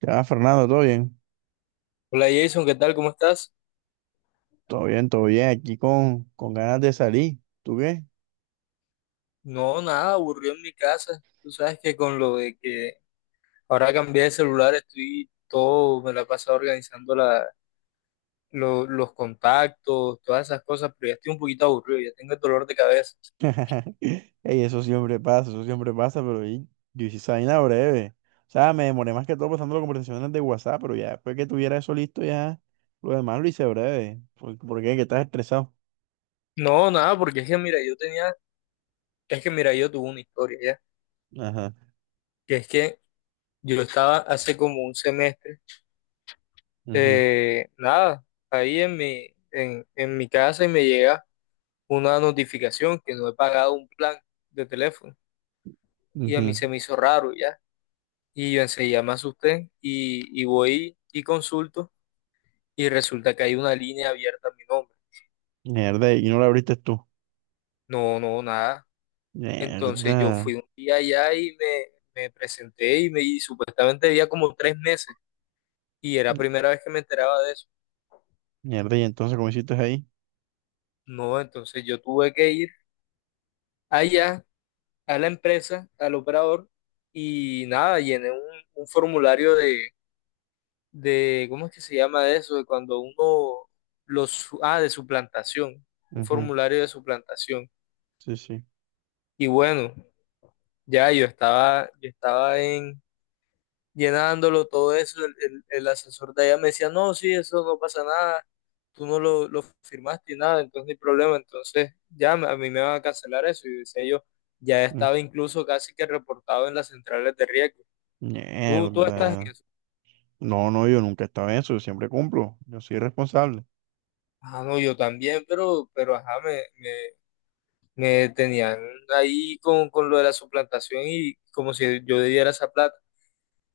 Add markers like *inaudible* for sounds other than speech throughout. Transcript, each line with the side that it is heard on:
right: Ya, Fernando, ¿todo bien?
left: Hola Jason, ¿qué tal? ¿Cómo estás?
right: Todo bien, todo bien. Aquí con ganas de salir. ¿Tú qué?
left: No, nada, aburrido en mi casa. Tú sabes que con lo de que ahora cambié de celular estoy todo, me la he pasado organizando los contactos, todas esas cosas, pero ya estoy un poquito aburrido, ya tengo el dolor de cabeza.
right: *laughs* Ey, eso siempre pasa, yo hice esa vaina breve. O sea, me demoré más que todo pasando las conversaciones de WhatsApp, pero ya después que tuviera eso listo, ya lo demás lo hice breve. ¿Por qué? ¿Que estás estresado?
left: No, nada, porque es que mira, yo tuve una historia ya,
right: Ajá.
left: que es que yo estaba hace como un semestre,
right: Ujú,
left: nada, ahí en mi casa y me llega una notificación que no he pagado un plan de teléfono. Y a mí
right: ujú.
left: se me hizo raro ya. Y yo enseguida me asusté y voy y consulto, y resulta que hay una línea abierta a mi nombre.
right: Mierda, ¿y no lo abriste tú?
left: No, no, nada. Entonces
right: Mierda.
left: yo fui un día allá y me presenté y supuestamente había como 3 meses y era la primera vez que me enteraba de eso.
right: Mierda, y entonces, ¿cómo hiciste ahí?
left: No, entonces yo tuve que ir allá a la empresa, al operador y nada, llené un formulario ¿cómo es que se llama eso? De cuando uno de suplantación, un
right: Ujú.
left: formulario de suplantación.
right: Sí, sí.
left: Y bueno, ya llenándolo todo eso, el asesor de allá me decía, no, sí, eso no pasa nada, tú no lo firmaste y nada, entonces no hay problema, entonces a mí me van a cancelar eso. Y decía yo, ya
right: Mm.
left: estaba incluso casi que reportado en las centrales de riesgo. Tú estás en
right: Mierda.
left: eso.
right: No, no, yo nunca estaba en eso, yo siempre cumplo, yo soy responsable.
left: Ah, no, yo también, pero ajá, me tenían ahí con lo de la suplantación y como si yo debiera esa plata.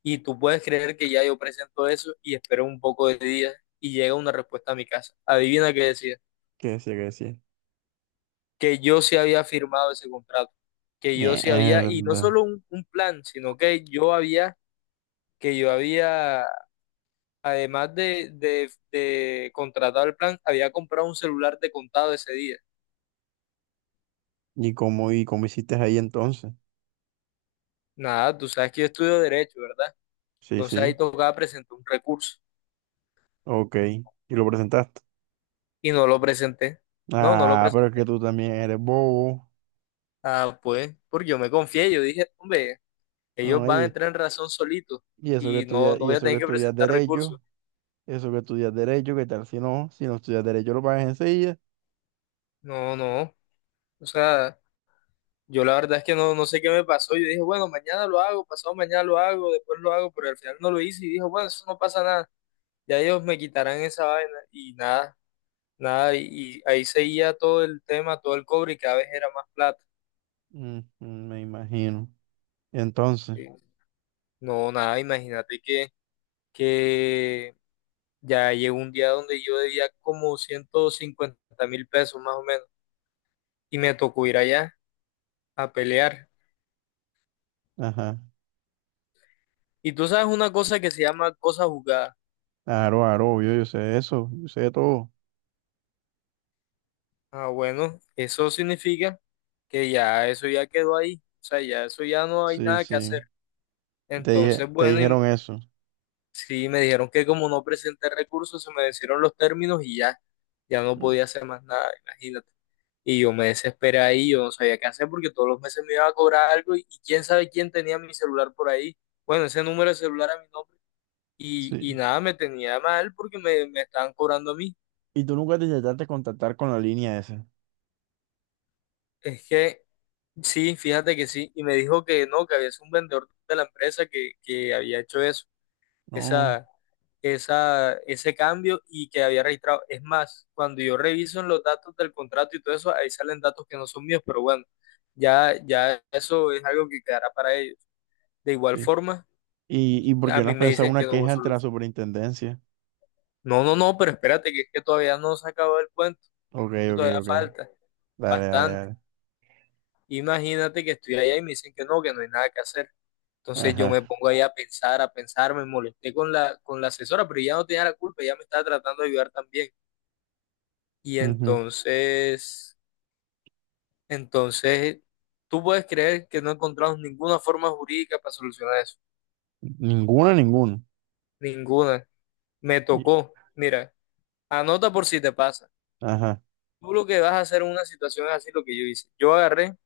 left: Y tú puedes creer que ya yo presento eso y espero un poco de días y llega una respuesta a mi casa. Adivina qué decía,
right: ¿Qué decía, qué decía?
left: que yo sí había firmado ese contrato, que yo sí había, y no
right: Mierda.
left: solo un plan, sino que yo había, además de contratar el plan, había comprado un celular de contado ese día.
right: ¿Y cómo hiciste ahí entonces?
left: Nada, tú sabes que yo estudio derecho, ¿verdad?
right: Sí,
left: Entonces ahí
right: sí.
left: tocaba presentar un recurso.
right: Ok. ¿Y lo presentaste?
left: Y no lo presenté. No, no lo
right: Ah, pero es que
left: presenté.
right: tú también eres bobo.
left: Ah, pues, porque yo me confié, yo dije, hombre, ellos van a
right: Oye,
left: entrar en razón solitos
right: y eso que
left: y no,
right: estudias,
left: no
right: y
left: voy a
right: eso que
left: tener que
right: estudias
left: presentar recursos.
right: derecho, eso que estudias derecho, ¿qué tal si no? Si no estudias derecho lo pagas enseguida.
left: No, no. O sea, yo la verdad es que no, no sé qué me pasó. Yo dije, bueno, mañana lo hago, pasado mañana lo hago, después lo hago, pero al final no lo hice y dije, bueno, eso no pasa nada. Ya ellos me quitarán esa vaina y nada, nada. Y ahí seguía todo el tema, todo el cobre y cada vez era más plata.
right: Mm, mm, me imagino. Entonces,
left: Eh, No, nada, imagínate que ya llegó un día donde yo debía como 150.000 pesos más o menos y me tocó ir allá a pelear.
right: ajá.
left: Y tú sabes una cosa que se llama cosa jugada.
right: Aro, aro, obvio, yo sé eso, yo sé todo.
left: Ah, bueno, eso significa que ya eso ya quedó ahí. O sea, ya eso ya no hay
right: Sí,
left: nada que
right: sí.
left: hacer.
right: Te
left: Entonces,
right: dije, te
left: bueno,
right: dijeron eso.
left: sí, me dijeron que como no presenté recursos, se me vencieron los términos y ya, ya no podía hacer más nada, imagínate. Y yo me desesperé ahí, yo no sabía qué hacer porque todos los meses me iba a cobrar algo y quién sabe quién tenía mi celular por ahí. Bueno, ese número de celular a mi nombre. Y
right: Sí.
left: nada, me tenía mal porque me estaban cobrando a mí.
right: Y tú nunca te intentaste contactar con la línea esa.
left: Es que sí, fíjate que sí. Y me dijo que no, que había sido un vendedor de la empresa que había hecho eso.
right: No,
left: esa, ese cambio y que había registrado. Es más, cuando yo reviso en los datos del contrato y todo eso, ahí salen datos que no son míos, pero bueno, ya, ya eso es algo que quedará para ellos. De igual
right: sí.
left: forma,
right: Y por
left: a
right: qué no
left: mí
right: has
left: me
right: pensado
left: dicen
right: una
left: que no hubo
right: queja ante la
left: solución.
right: superintendencia?
left: No, no, no, pero espérate, que es que todavía no se acabó el cuento,
right: Ok, ok,
left: todavía
right: ok.
left: falta
right: Dale, dale,
left: bastante.
right: dale.
left: Imagínate que estoy allá y me dicen que no hay nada que hacer. Entonces yo me
right: Ajá.
left: pongo ahí a pensar, me molesté con la asesora, pero ya no tenía la culpa, ella me estaba tratando de ayudar también. Y
right: Ujú.
left: entonces, entonces, tú puedes creer que no encontramos ninguna forma jurídica para solucionar eso.
right: Ninguna, ninguna.
left: Ninguna. Me
right: Y-
left: tocó. Mira, anota por si te pasa.
right: ajá.
left: Tú lo que vas a hacer en una situación es así lo que yo hice. Yo agarré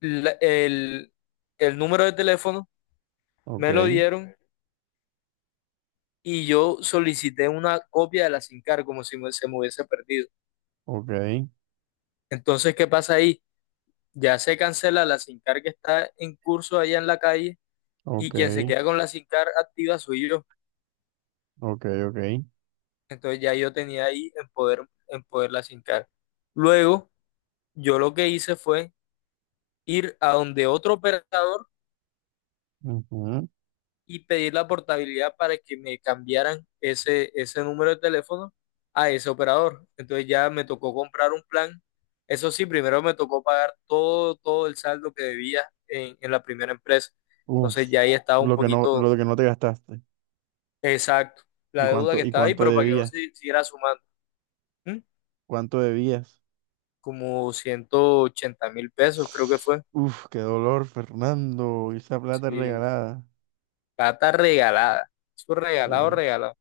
left: la- el, el número de teléfono,
right: Ok,
left: me lo dieron y yo solicité una copia de la SINCAR como si se me hubiese perdido.
right: ok,
left: Entonces, ¿qué pasa ahí? Ya se cancela la SINCAR que está en curso allá en la calle, y
right: ok,
left: quien se queda con la SINCAR activa soy yo.
right: ok, ok.
left: Entonces ya yo tenía ahí en poder la SINCAR. Luego, yo lo que hice fue ir a donde otro operador
right: Ujú.
left: y pedir la portabilidad para que me cambiaran ese número de teléfono a ese operador. Entonces ya me tocó comprar un plan. Eso sí, primero me tocó pagar todo, todo el saldo que debía en la primera empresa.
right: Uf.
left: Entonces ya ahí estaba un poquito
right: Lo que no te gastaste.
left: exacto
right: ¿Y
left: la deuda que
right: cuánto, y
left: estaba ahí,
right: cuánto
left: pero para que no
right: debías?
left: se siguiera sumando. ¿Mm?
right: ¿Cuánto debías?
left: Como 180.000 pesos, creo que fue.
right: Uf, qué dolor, Fernando. Esa plata
left: Sí,
right: regalada.
left: plata regalada. Eso regalado,
right: Sí.
left: regalado.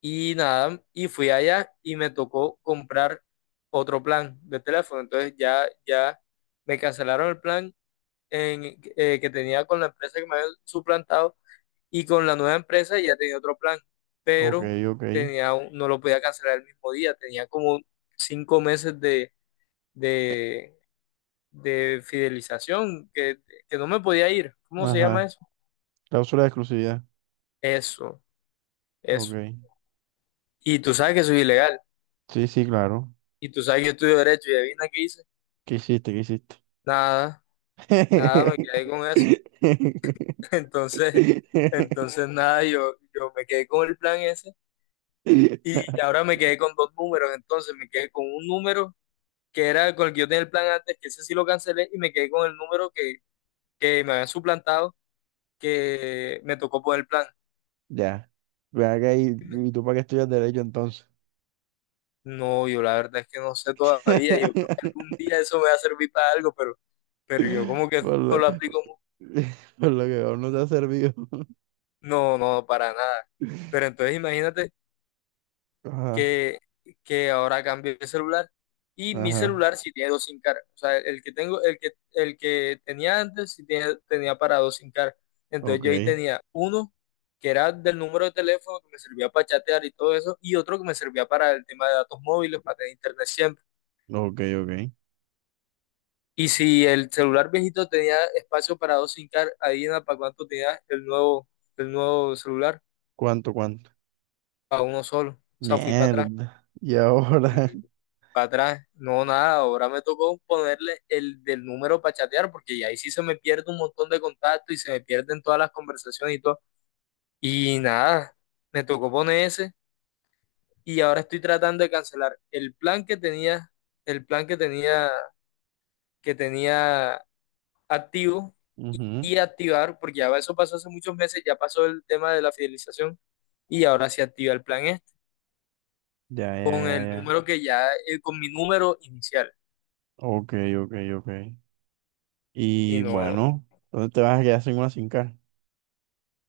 left: Y nada, y fui allá y me tocó comprar otro plan de teléfono. Entonces ya, ya me cancelaron el plan que tenía con la empresa que me había suplantado, y con la nueva empresa ya tenía otro plan,
right: Ok,
left: pero
right: ok.
left: no lo podía cancelar el mismo día. Tenía como 5 meses de de fidelización, que no me podía ir. ¿Cómo se llama
right: Ajá.
left: eso?
right: Cláusula de exclusividad.
left: Eso, eso.
right: Ok.
left: Y tú sabes que soy ilegal,
right: Sí, sí, claro.
left: y tú sabes que yo estudio derecho, y adivina qué hice.
right: ¿Qué hiciste? ¿Qué hiciste?
left: Nada, nada, me quedé con eso. *laughs*
right: *laughs*
left: Entonces, entonces nada, yo me quedé con el plan ese, y ahora me quedé con dos números, entonces me quedé con un número que era con el que yo tenía el plan antes, que ese sí lo cancelé, y me quedé con el número que me habían suplantado, que me tocó por el plan.
right: Ya. Ve acá y tú para qué estudias derecho entonces.
left: No, yo la verdad es que no sé todavía. Yo creo que algún
right: *laughs*
left: día eso me va a servir para algo, pero yo como que
right: Por
left: no
right: lo,
left: lo aplico.
right: *laughs* por lo que aún no te ha servido.
left: No, no, para nada. Pero
right: *laughs*
left: entonces imagínate
right: Ajá,
left: que, que ahora cambié de celular y mi
right: ajá.
left: celular sí tiene dos SIM cards. O sea, el que tengo, el que tenía antes sí tenía para dos SIM cards. Entonces
right: Ok,
left: yo ahí tenía uno que era del número de teléfono que me servía para chatear y todo eso, y otro que me servía para el tema de datos móviles, para tener internet.
right: ok, ok.
left: Y si el celular viejito tenía espacio para dos SIM card, ahí en la para cuánto tenía el nuevo celular,
right: ¿Cuánto, cuánto?
left: para uno solo. O sea, fui para atrás
right: Mierda. Y ahora.
left: y
right: *laughs*
left: para atrás, no, nada. Ahora me tocó ponerle el del número para chatear, porque ya ahí sí se me pierde un montón de contactos y se me pierden todas las conversaciones y todo. Y nada, me tocó poner ese y ahora estoy tratando de cancelar el plan que tenía activo y,
right: Ujú.
left: y activar, porque ya eso pasó hace muchos meses, ya pasó el tema de la fidelización y ahora se activa el plan este
right: Ya, ya,
left: con
right: ya,
left: el
right: ya.
left: número con mi número inicial.
right: Ok, ok, ok.
left: Y
right: Y
left: no
right: bueno, ¿dónde te vas a quedar sin una sin cara?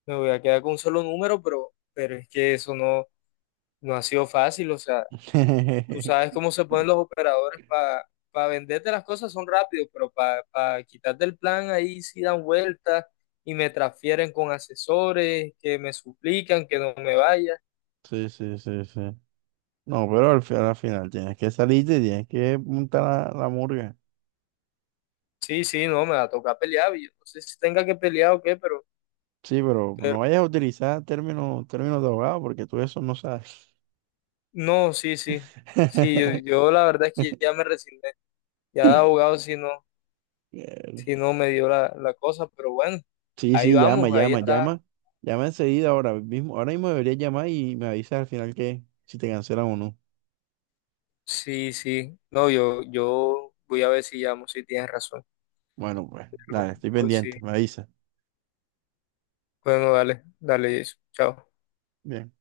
left: me voy a quedar con un solo número, pero es que eso no, no ha sido fácil. O sea, tú sabes
right: *laughs*
left: cómo se ponen los operadores para venderte las cosas, son rápidos, pero para quitarte el plan ahí sí dan vueltas y me transfieren con asesores que me suplican que no me vaya.
right: Sí, sí, sí, sí. No, pero al, al final tienes que salirte y tienes que montar la murga.
left: Sí, sí, no, me va a tocar pelear. Yo no sé si tenga que pelear o qué, pero,
right: Sí, pero
left: pero
right: no vayas a utilizar términos, términos de abogado porque tú eso no sabes.
left: no, sí, sí. Sí, yo,
right: *laughs*
left: yo la verdad es que ya me resigné. Ya de abogado si no, si
right: Eh,
left: no me dio la cosa, pero bueno,
right: Sí,
left: ahí
right: sí, llama,
left: vamos, ahí
right: llama,
left: está.
right: llama. Llama enseguida ahora mismo. Ahora mismo deberías llamar y me avisas al final que si te cancelan o no.
left: Sí, sí. No, yo voy a ver si llamo, si tienes razón.
right: Bueno, pues,
left: Pero,
right: dale, estoy
left: pues sí.
right: pendiente, me avisa.
left: Bueno, dale, dale eso. Chao.
right: Bien.